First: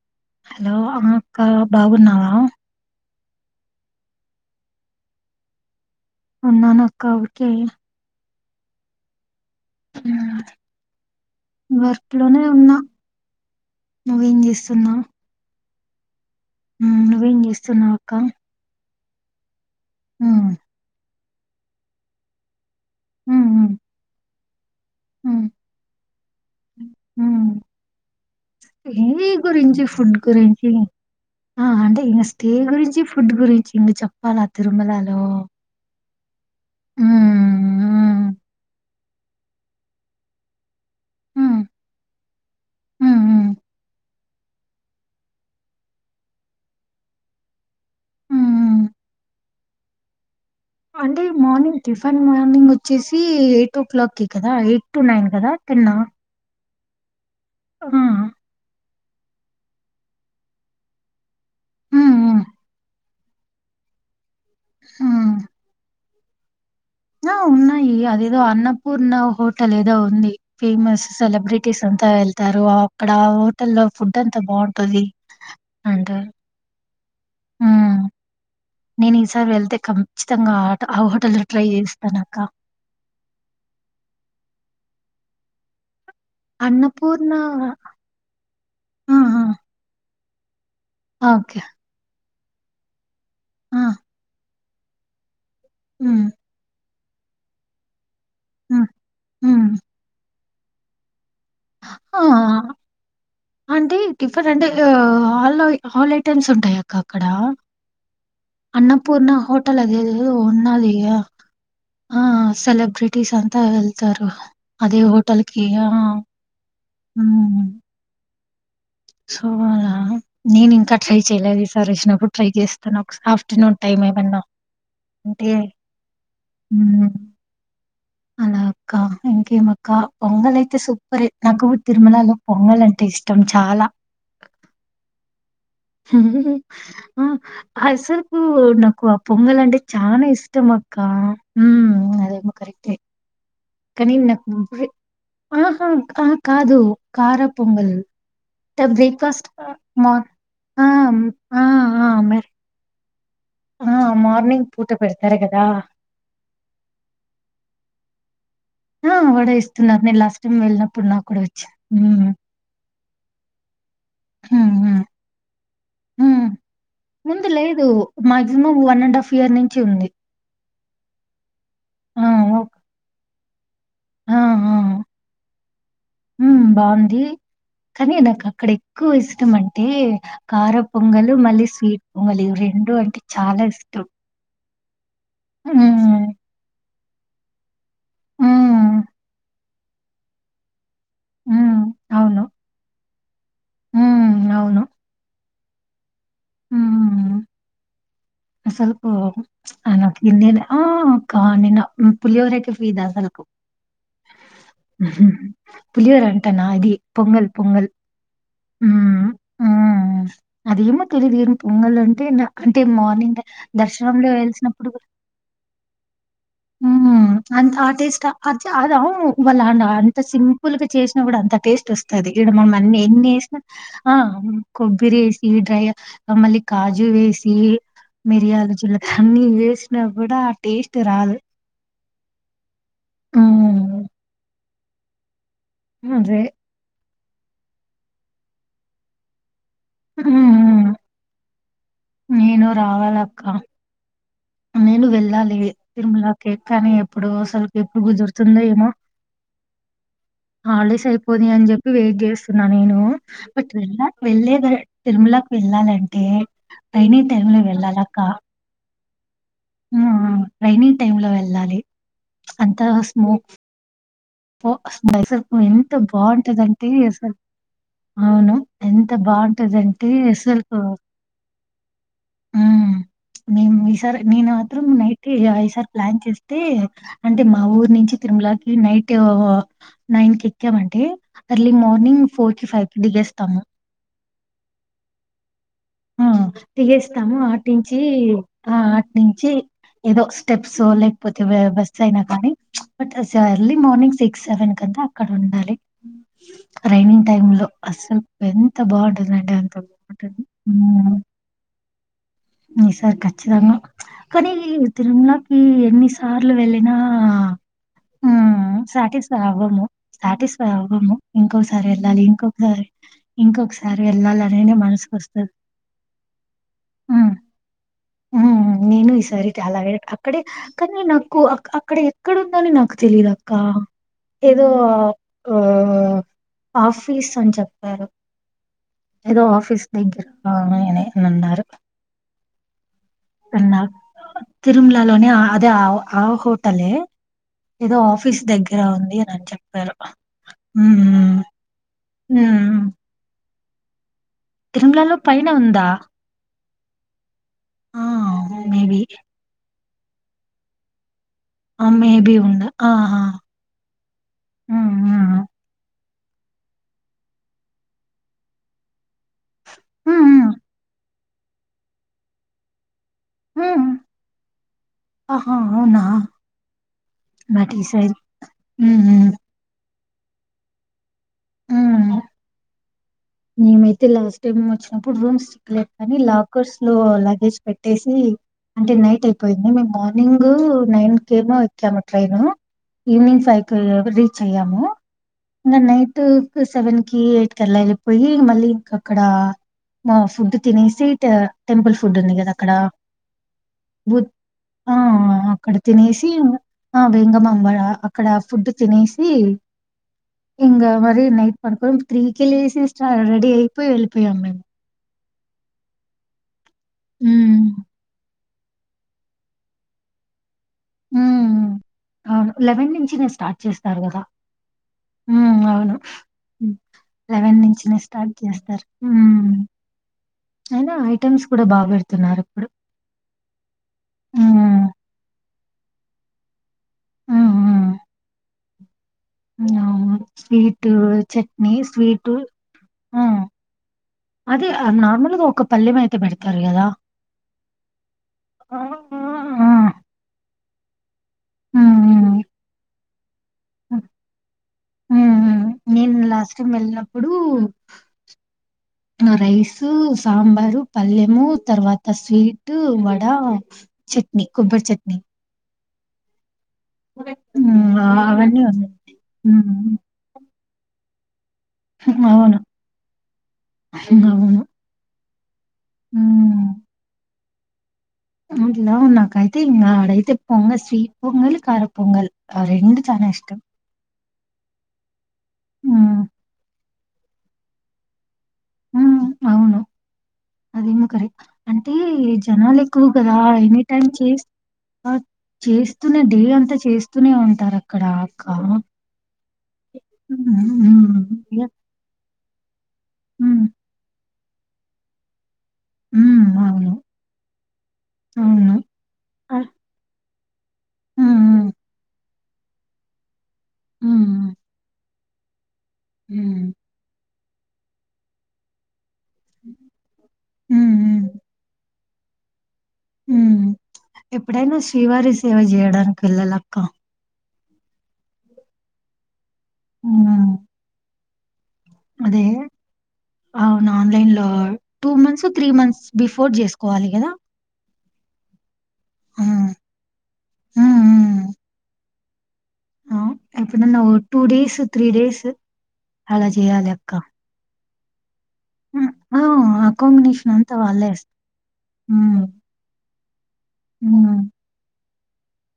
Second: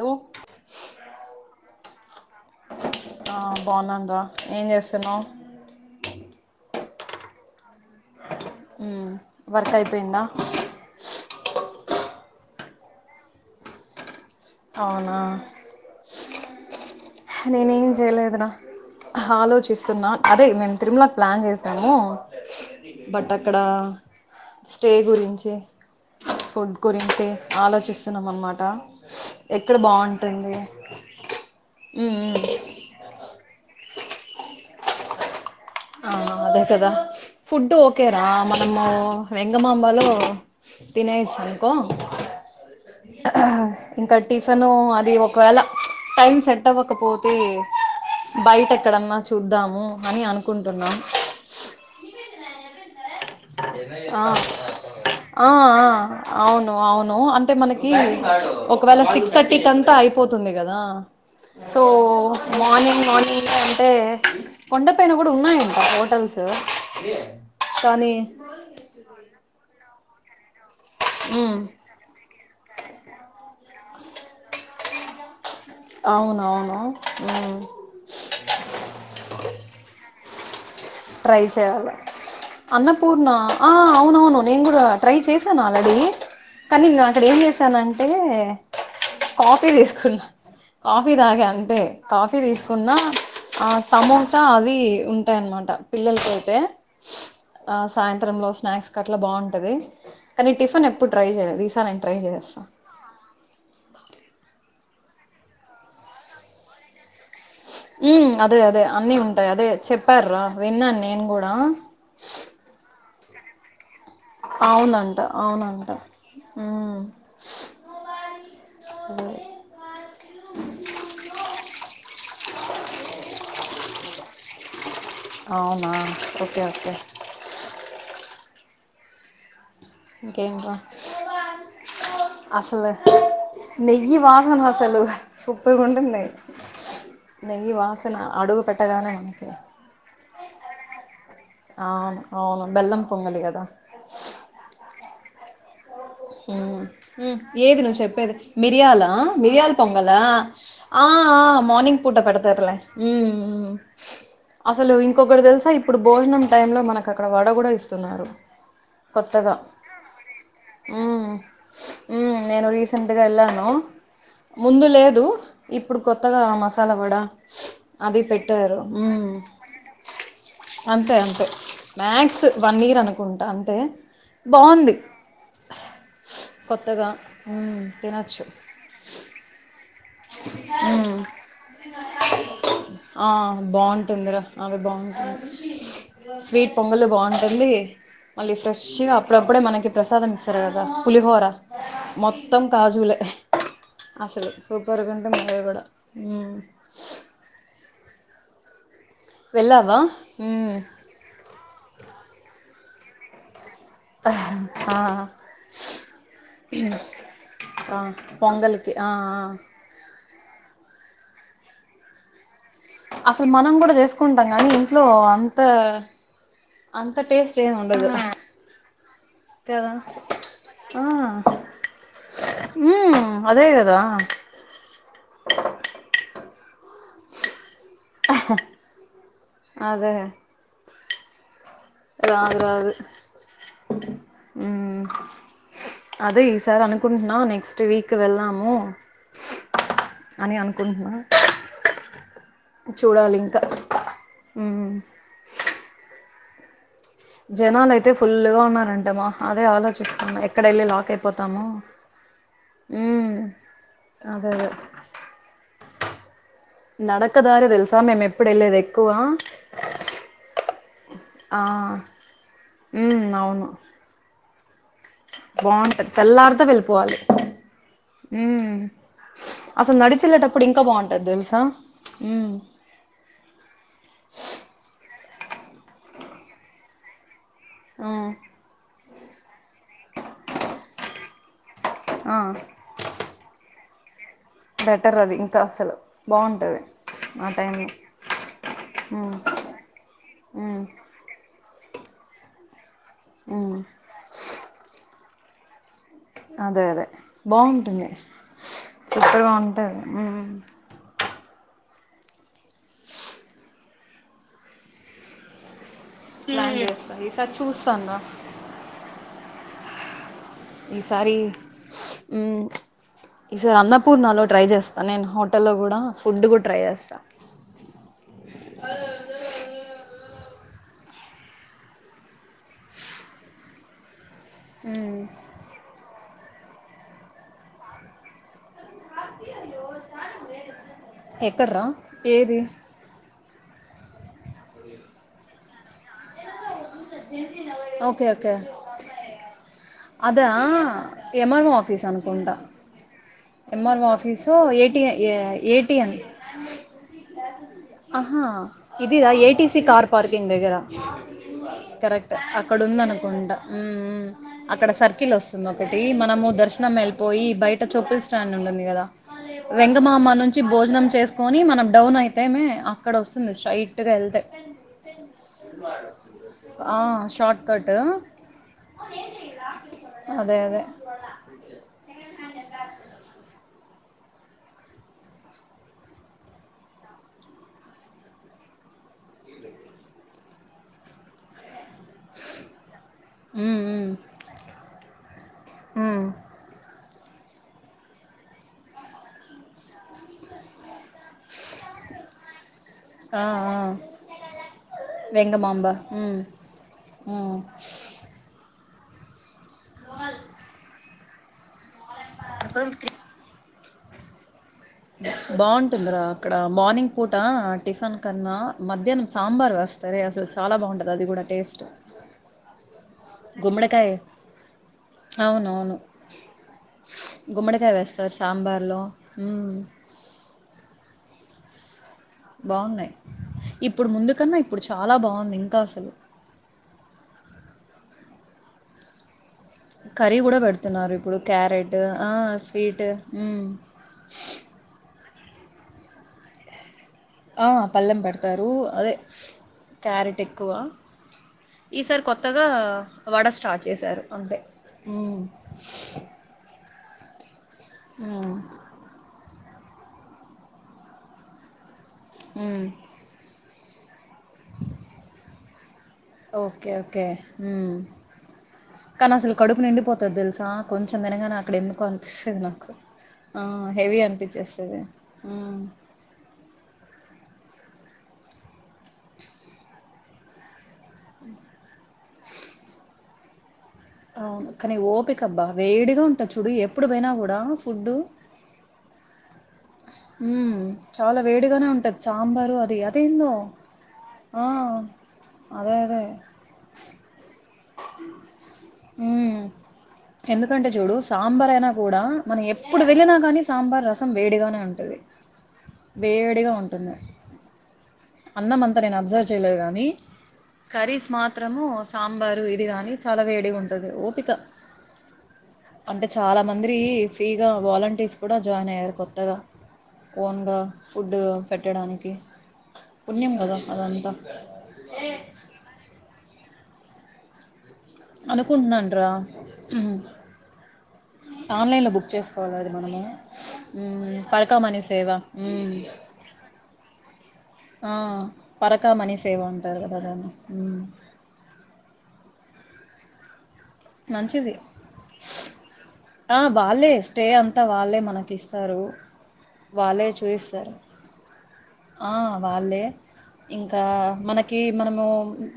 Hello hello అమ్మఅక్కా బాగున్నావా ఆ బావున్నాను రా ఏం చేస్తున్నావు ఉన్నానక్క ఊ కే ఊ వర్క్ అయిపోయిందా వర్క్ లోనే ఉన్నా నువ్వేం చేస్తున్నావు అవునా నువ్వేం చేస్తునావ్ అక్క ఆ లో చేస్తున్నాను అదే ఉమ్, నేను తిరుమల ప్లాన్ చేసాము బట్ ఉమ్, అక్కడా ఉమ్, స్టే ఉమ్, గురించి ఫుడ్ గురించి ఉమ్. ఆలోచిస్తున్నాం అన్నమాట ఏ ఎక్కడ గురించి ఫుడ్ బాగుంటుంది గురించి అంటే మ్మ్ ఇ మ్మ్ స్టే గురించి ఫుడ్ గురించి ఇ చ ఆ తీరుమలాలో ఆ అదే కదా ఫుడ్ ఓకేరా మనము వెంగమాంబ లో తినేయచ్చు ఉమ్, అనుకో ఉమ్, ఉమ్, ఇంకా టిఫిను అది ఒకవేళ టైం సెట్ అవ్వకపోతే బయట ఉమ్. ఎక్కడన్నా చూద్దాము అని అను అంటే మార్నింగ్ టిఫన్ [unintelligible] వచ్చసి ఎయిట్ ఓ ఆ క్లాక్కిి కదా ఎయిట్ టు నైన్ కదా టెన్ ఆ అవును అవును అంత మనకి ఒక్కటే ఒకవేళ సిక్స్ థర్టీ క అంతా అయిపోతుంది కదా సో మార్నింగ్ మార్నింగ్ అంటే కొండ పైన కూడా ఉన్నాయంట హోటల్స్ స నా ఉన్నాయి అదే అన్నపూర్ణ హోటెల్ లేదా ఉంది ఫేమస్ సెలబ్రిటీస్ అంతా వెళ్తారు ఆ ఒక్ అక్కడ ఆ హోటల్ లో ఫుడ్ అంతా బాగుంటది అవునువును హ నేను ఈసారి వెళ్తే కమ్ ఖచ్చితంగా ఆ హోటల్ ట్రై లో చేయాల చేస్తాను అక్క అన్నపూర్ణ ఆ అవునవును నేను కూడా చేశాను ఆల్రెడీ కానీన్ అక్కడ అన్నపూర్ణ ఏం చేసానంటే ఆ కాఫీ తీసుకున్నా కాఫీ ఆ తాగా ఓకే అంతే కాఫ్ టీ తీసుకున్నా ఆ సమోసా అద్ అవి ఉంటాయిన్నమాట ఉమ్ పిల్లలకి అయితే ఆ సాయంత్ త్రం లో ఉమ్ స్నాక్స్ అట్లా ఉమ్ బాగుంటుంది కానీ టిఫన్ ఎప్పుడు ట్రై చే వీసా ఆయన ట్రై ఆ చేసేస్తా అంటే టిఫెంట్ అంటే ఆ ఆల్అని ఆల్ ఐటమ్స్ ఉంటాయ అక్క అక్కడ హ్మ్ అదే అదే అన్నీ అన్నపూర్ణ ఉంటాయి అదే హోటల్ అదేదో చెప్పార్ రా ఉన్నది విన్నాను నేను కూడా టిస్ అంతా వెల్ సారు అదే అవునంట హోటల్ కి ఆ అవునంట మ్మ్. మ్మ్ సోవాలా నేను ఇంకా ట్రై చేయలేదు ఈసార్ వచ్చినప్పుడు ట్రై చేస్తాను ఒక ఆఫ్టర్నూన్ టైమ్ ఏమన్నా అంటే అవునా ఓకే ఓకే హ్మ్. అలా అక్కా ఇంకేం అక్ ఇంకా పొంగల్ ఇంకేంట్రా అయితే సూపర్ నాకు తిరుమలలో పొంగల్ అసలు అంటే ఇష్టం చాలా నెయ్యి వాసన అసలు సూపర్గా ఉంటుంది ఆ నెయ్యి వాసన అసల్కు అడుగు నాకు పెట్టగానే ఆ మనకి పొంగల్ అంటే చాలా ఇష్టం అక్క అవును అవును బెల్లం పొంగలి కదా కానీ నాక్ ము ఆహా హ్మ్ హు ఏది నువ్ చెప్పేది ట మిర్యాల బ్రేక్‌ఫాస్ట్ మిరియాల ఆహ్, పొంగల్ మార్ ఆ ఆ ఆ! మార్నింగ్ ఆ! పూట మరి పెడతర్లే మ్మ్ మ్మ్ ఆ! మార్నింగ్ పూట అసలు పెడతారు ఇంకొకటి గదా! తెలుసా ఇప్పుడు భోజనం టైంలో మనకు అక్కడ వడ కూడా ఇస్తున్నారు ఆ వడే ఇస్తున్నారు నేను లాస్ట్ టైం వెళ్ళినవ్ మ్మ్ మ్మ్ నేను రీసెంట్గా వెళ్ళాను హ్మ్ ముందు హ్మ్ లేదు ఇప్పుడు కొత్తగా హ్మ్ ఆ మసాలా వడ ముందు లేదు అది మాక్సిమం పెట్టారు one and half hmm year నుంచి ఉంది. అంతే అంతే ఆ మ్యాక్స్ ఓక్ వన్ ఇయర్ అనుకుం అంతే బాంది హు బాంది ఉమ్ కానీ నాకు తినొచ్చు అక్కడ ఎక్కువ ఇష్టం అంటే హే కారం ఉమ్ పొంగలి మళ్ళీ స్వీట్ పొంగలి ఇవి రెండు అంటే ఆ చాలా ఇష్టం బాగుంటుందిరా అవి బాగున్ హ్మ్. స్వీట్ పొంగల్ బాగుంటుంది మళ్ళీ హ్మ్. ఫ్రెష్గా అప్పుడప్పుడే మనకి ప్రసాదం ఇస్తారుగా పులిహోరా హ్మ్. అవును. మొత్తం కాజువులే అసలు హ్మ్. అవును. సూప్ మొత్తం అవే కూడా ఊ అస్సలు ఓహో అనకుందే మ్మ్. ఆ కానిన పులిహోరకి ఫ్రీ దర్శనకు ఆ, పులిహొరంటనా అది పొంగల్ పొంగల్ ఆ, ఊ పొంగల్కి ఆ, ఆ. ఊ హు అదేమోతెలీదు ఏమి పొంగల్ అంటేనా అంటే మార్నింగ్ అసలు మనం కూడా దర్శనంలో చేసుకుంటాం కానీ వెలిసినప్పుడు ఇంట్లో కూడా అంత ఊ అంత టేస్ట్ అంత ఏమి ఆ ఉండదు టేస్ట్ అది అవ్ వాళ్ళ అ కదా అంత సింపుల్ గా ఆ, చేసినకూడ అంత టేస్ట్ వస్తుంది ఇడ మనం అన్ని ఎన్ని మ్మ్, వేసినా అదే కదా ఆ కొబ్బరి వేసి డ్రై ఇంక మళ్లీ కాజు వేసి మిరియాలు జీలకర్ర అన్ని వేసిన అదే కూడా ఆ టేస్ట్ అయితే రాదు రాదు రాదు హ్మ్. ఊ అదే ఈ సారన్న నేన్ అనుకుంటున్నాం నెక్స్ట్ వీక్ వెల్దము హ్మ్. అని హ్మ్. అనుకుంటున్నా నేను రావాలక్క. చూడాలింకా నేను వెళ్ళాలి తిరుమల ఒకే కాని జనాలుయితే ఫుల్ గా ఉన్నారంటమా అదే ఆలోచిస్తున్నా ఎక్కడ వెళ్ళి హాలిడేస్ లాక్ అయిపోది అయిపోతామో అని చెప్పి వెయిట్ చేస్తున్నా నేను మ్మ్. బట్ వెళ్ళకి అదే వెళ్లే అదే కదా తిరుమలాకి వెళ్ వెళ్ళాలంటే రైైనీ నడక టైమ్ లో దారి తెలుసా మేం ఎప్పుడ ఎల్లేది ఎక్కువ హు హ్మ్మ్ రైనింగ్ టైమ్ లో ఆ, వెళ్ళాలి అంత మ్మ్, స్మోక్ అవును హో స ఎంత బాగుంటుంది తెల్లారితో బాగుంటదంటే వెళ్ళిపోవాలి అసలు అవును మ్మ్. ఎంత అసలు బాగుంటదంటే నడిచి అసలు వెళ్ళేటప్పుడు ఇంకా బాగుంటుంది తెలుసా మ్మ్. హ్మ్మ్ మేము ఈసారి నేను మాత్రం నైట్ ఇగ ఈసారి ప్లాన్ చేస్తే అంటే ఆ ఊరు నుంచి ఆ. తిరుమలకి నైట్ హో హో నైన్ క ఎక్కామంటే ఎర్లీ మార్నింగ్ ఆ ఫోర్ కి ఫైవ్ కి దిగేస్తాము బెటర్ అది ఇంకా అసలు హ్మ్మ్ బాగుంటది తిగేస్తాము ఆ ఆటి టైంలో నుంచి ఆ ఉమ్, ఆటినుంచి ఏదో స్టెప్స్ ఉమ్, లేకపోతే సైనా కానీ but early um. Morning six seven కంతా అక్కడ ఉండాలి అదే అదే రైనింగ్ టైమ్ లో బాగుంటుంది అసలు ఎంత సూపర్గా బాగుంటుందంటే అంత ఉంటుంది బాగుంటుంది ఉమ్. హ్మ్మ్ ఈ సారి ఖచ్చితంగా కానీ తిరుమలకి సార్లు ప్లాన్ వెళ్ళిన చేస్తా ఈసారి చూస్తాను రా హ్మ్మ్ సాటిస్ అవును సాటిస్ఫై అవ్వము ఈసారి ఇంకొకసారి వెళ్ళాలి ఉమ్, ఇంకొకసారి ఇంకొకసారి వెళ్ళాలి అనేనే మనసుకోస్త టల్లో కూడా ఫుడ్ కూడా ట్రై చేస్తా హ్మ్. నేను ఈసారి అలాగే అక్కడే కానీ నాకు అక్కడ ఎక్కడందని నాకు తెలిదు అక్క ఏదో ఆ హో ఆఫీస్ అని చెప్పారు ఏదో ఆఫీస్ దగర అ నేనే ఉన్నారు ఎక్కడ్రా ఏది ఉన్నారు తిరుమలాలోని అదే ఆ ఆ హో టలే ఏదో ఓకే ఆఫీస్ ఓకే దగ్గర ఉంది అని అని చెప్పారు కుంట హ్మ్ ఏం ఆర్ ఓ ఆఫీస్ ఏస్సు ఏ టి తిరుమలలో పైన ఏ ఉందా? టి న్ ఆ ఆహా మేబి ఇదిరా A T C car parking దగ్గర ఆ కరెక్ట్ మేబి ఉండ అక్కడ ఆహా! ఉందనుకుంటా ఊ ఊ అక్కడ హ్మ్ సర్కిల్ హ్మ్ వస్తుంది ఒకటి ఒకటి మనము దర్శనం వెళ్ళిపోయి బయట చొప్పుల్ స్టాండ్ ఉంటుంది కదా వెంగమాంబ హ్మ్ నుంచి భోజనం చేసు చేసుకోని మనం డౌన్ అయితే అక్కడ వస్తుంది హ్మ్ స్ట్రెయిట్గా వెళ్తే ఆహా! అవునా! ఆ నాట్ ఈ షార్ట్కట్ సైడ్ హ్మ్ హ్మ్ అదే అదే హ్మ్ మేమైతే లాస్ట్ టైమ్ వచ్చినప్పుడు రూమ్ చిక్కలేదు కానీ లాకర్స్ లో లగేజ్ పెట్టేసి అంటే నైట్ అయిపోయింది మేం మార్నింగ్ నైన్ కేమో ఎక్కాము ట్రైను ఈవినింగ్ ఫైవ్కి మ్మ్ మ్మ్ రీచ్ అయ్యాము ఇంగ నైట్ మ్మ్ సెవెన్కి ఎయిట్ తెల్ల ఇప్ పొయ్యి మళ్ళీ ఇంక అక్కడ మా ఫుడ్ తినేసి టె టెంపుల్ ఫుడ్ ఉంది కదా అక్కడ ఆ ఆ ఉ ఆ ఆ అక్కడ వెంగమాంబ తినేసి మ్మ్ ఇంగ ఆ మ్మ్ వేంగమాంబ అక్కడ ఫుడ్ తినేసి ఇంగ మా ఇంగ నైట్ పడుకొని త్రీ కే లేసేసి అప్పుడు అది అయిపోయి వెల్లిపోయాము మేము బాగుంటుందరా అక్కడ హా మార్నింగ్ పూట హ్మ్. టిఫెన్ కన్నా మధ్యాహ్నం సాంబార్ వేస్తారే అసలు చాలా బాగుంటుంది అది కూడా హ్మ్. టేస్ట్ అవును. నుంచినే స్టార్ట్ చేస్తారు గుమ్మడికాయ కదా అవును అవునవును లెవెన్ నుంచి గుమ్మడికాయ స్టార్ట్ వేస్తారు చేస్తారు సాంబార్లో హు మ్మ్. అయినా ఐటమ్స్ కూడా బాగా పేడత బాగున్నాయి ఇప్పుడు ముందుకన్నా ఇప్పుడు హ్మ్. చాలా బాగుంది ఇంకా ఇంకా అసలు హా హా అవును కర్రీ కూడా స్వీట్ పెడుతున్నారు ఇప్పుడు చట్నీ క్యారెట్ ఆ, స్వీట్ స్వీట్ ఆ మ్మ్. అదే నార్మల్గా ఒక పల్లెం అయితే పెడతారు కదా ఆ పళ్లెం పెడతారు అదే ఆ! ఆ! క్యారెట్ ఎక్ కువ హ్మ్. ఈసారి హ్మ్. కొత్తగా వడ స్టార్ట్ హ్మ్. చేశారు అంతే ఇప్పుడు మ్మ్. నా రయిస్ సాంబారు పల్లేము తర్వాత త స్వీట్ మ్మ్. వడా చెట్ట్ నీ కొబ్బర్ చట్నీ ఓకే ఓకే హ్మ్. ఆ! అవన్నీ ఉన్నాయి. కానీ అసలు కడుపు హ్మ్. నిండిపోతది తెలుసా కొంచెం తెనంగా నా అక్కడ ఎందుకు అవును. అనిపిస్తుంది నాకు ఆ హెవీ అవును. అనిపించేస్తుది అలా ఉ నాకు అయితే ఇం ఆడైయితే పోంగల్ స్వీట్ పొంగలి కారి పొంగల్ ఆ రెండు చాన ఇష్టం తం అవును కానీ ఓపి కబ్బా వేడిగా ఉంటా చూడు ఎప్పు ఇప్పుడు పోయినా కూడా ఫుడ్డు ఉ అవును హ్మ్. అదేమకరె చాలా వేడిగానే అంటే ఉంటది సాంబారు జనాలు అది. ఎక్కువ కదా అదేందో ఎనీ టైమ్ చే ఆ! అదే. చేస్తూనే అదే. డే అంతా చేస్తూనే ఉంటారు అక్కడ కాం ఎందుకంటే చూడు హ్మ్. సాంబార్ యాహ్! అయినా కూడా మన ఎప్ ఇప్పుడు వెళ్లిినా కానీ హ్మ్. సాంబార్ రసం సం వేడిగానే ఉంటది హ్మ్. వేడిగా అవును. ఉంటుంది అవును. అన్నంమంతా నేను అబ్జర్వ్ ఆహ్, చేయలేదు గానీ కర్రీస్ హ్మ్. హ్మ్. మాత్రము సా అంబారు ఇది కాని చాలా వేడ్ అ ఉంటుంది ఓపిక హ్మ్. అంటే చాలా హ్మ్. మంద్రి ఫ్రీగా వాలంటీర్స్ కూడా జాయిన్ అయ్యారు కొత్త అత్తగా ఓన్గా హ్మ్. హ్మ్. ఫుడ్ పెట్ట పెట్టడానికి పుణ్యం హ్మ్ కదా అదంతా ఎప్పుడైనా శ్రీవారి సేవ చేయడానికి వెళ్లల్ల క్క అనుకుంటున్నాను రా అవునా ఆన్లైన్లో బుక్ చేసుకోవాలి అది మనము అవును. ఆన్‌లైన్‌లో పరకా మనీ సేవ మంత్స్, మంత్స్ బిఫోర్ జేసుకోవాలి గదా! ఆ పరకా మనీ సేవా హ్మ్. అంటారు కద దాన్నీ హ్మ్. హ్మ్. ఎప్పుడున్న టూ మంచిది డేస్ త్రీ డేస్ అలా చెయాలి అక్క ంతా వాళ్ళే మనకి ఇస్తారు హ్మ్. ఆ! ఆ వాళ్ళే కాంబినేషన్ అంతా చూయిస్తారు వాళ్ళే ఏస్ ఆ హ్మ్. వాళ్ళే ఇంకా హ్మ్. మనకి మనం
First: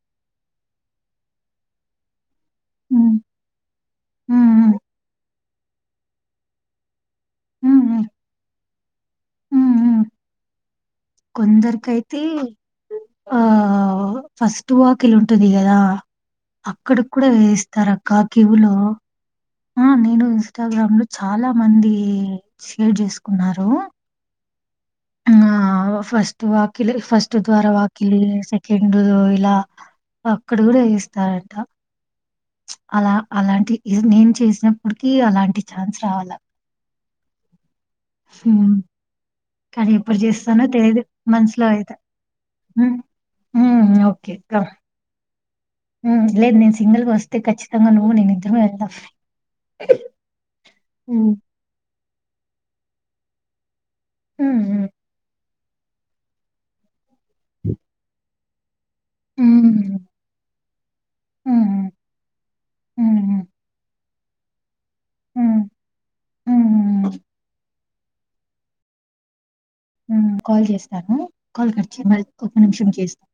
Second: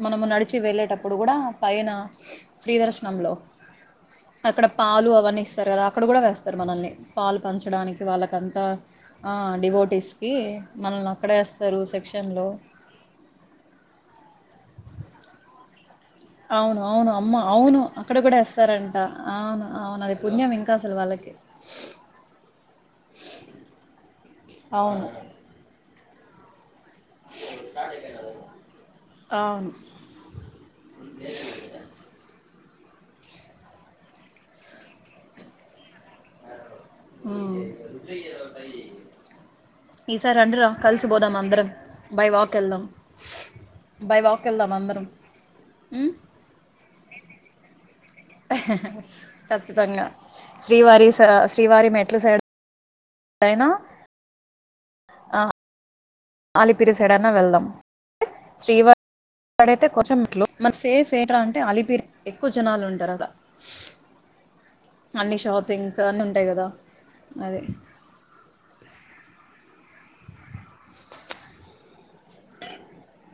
మనము నడిచి వెళ్ళేటప్పుడు కూడా పైన హ్మ్. లో హ్మ్. అక్కడ హ్మ్. పాలు అవన్నీ సారు కదా అక్కడ కూడా వేస్తారు మనల్ని పాలు హ్మ్. పంచడానికి హ్మ్. వాళ్ళకంతా హ్మ్. హ్మ్. డివోటీస్కి కొందరికైతే ఆ ఫస్ట్ వాకిలి ఉంటది కదా అవును. అక్కడకి అవును. కూడా అమ్మ అవును. వేయిస్తారు అక్కడ అక్క గూడా కివ్ లో ఏస్తారంట. అవును. ఆ అవును. అది నేను పుణ్యం ఇంకా అసలు ఇన్స్టాగ్రామ్ లో వాళ్ళకి. చాలా మంది షేర్ చేసుకున్నారు అవును ఆ ఫస్ట్ వాక్ వాకిల్ ఫస్ట్ ద్వారా వాకిలి సెకండు ఇలా అవును. అక్కడ కూడ చేస్తారంట అలా అలాంటి నేను చేసినప్పటికి అలాంటి ఛాన్స్ రావాల హ్మ్ హ్మ్ కానీ ఎప్పుడు ఈసారి చేస్తానో రండిరా తెలీదు కలిసి పోదాం మనసులో అందరం అయితే. బై వాక్ వెళ్దాం హ్మ్. హ్మ్. By okay. వాక్ కమ్. వెళ్దాం అందరం ఉమ్? లేదు నేన్ సింగల్ వస్తే ఖచ్చి తంగా ఖచ్చితంగా శ్రీవారి హ్మ్. శ్రీవారి మెట్ ఎట్లా సైడ్ అయినా హ్మ్ హు అ ఆలిపిరిస డన్నా వెళ్దాం శ్రీవారి అక్కడైతే హ్మ్. కొంచెం మెట్లు మన సేఫ్ ఎంట్రా అంటే హ్మ్. అలిపిరి ఎక్కువ జనాలుంటారు హ్మ్. అలా హ్మ్. అన్ని హ్మ్. షాపింగ్స్ అన్నీ ఉంటాయి కదా హ్మ్. అదె ఉమ్ కాల్ చేస్తాను కాల్ కట్చే మళ్ళీ ఒక నిమిషం చేస్తాను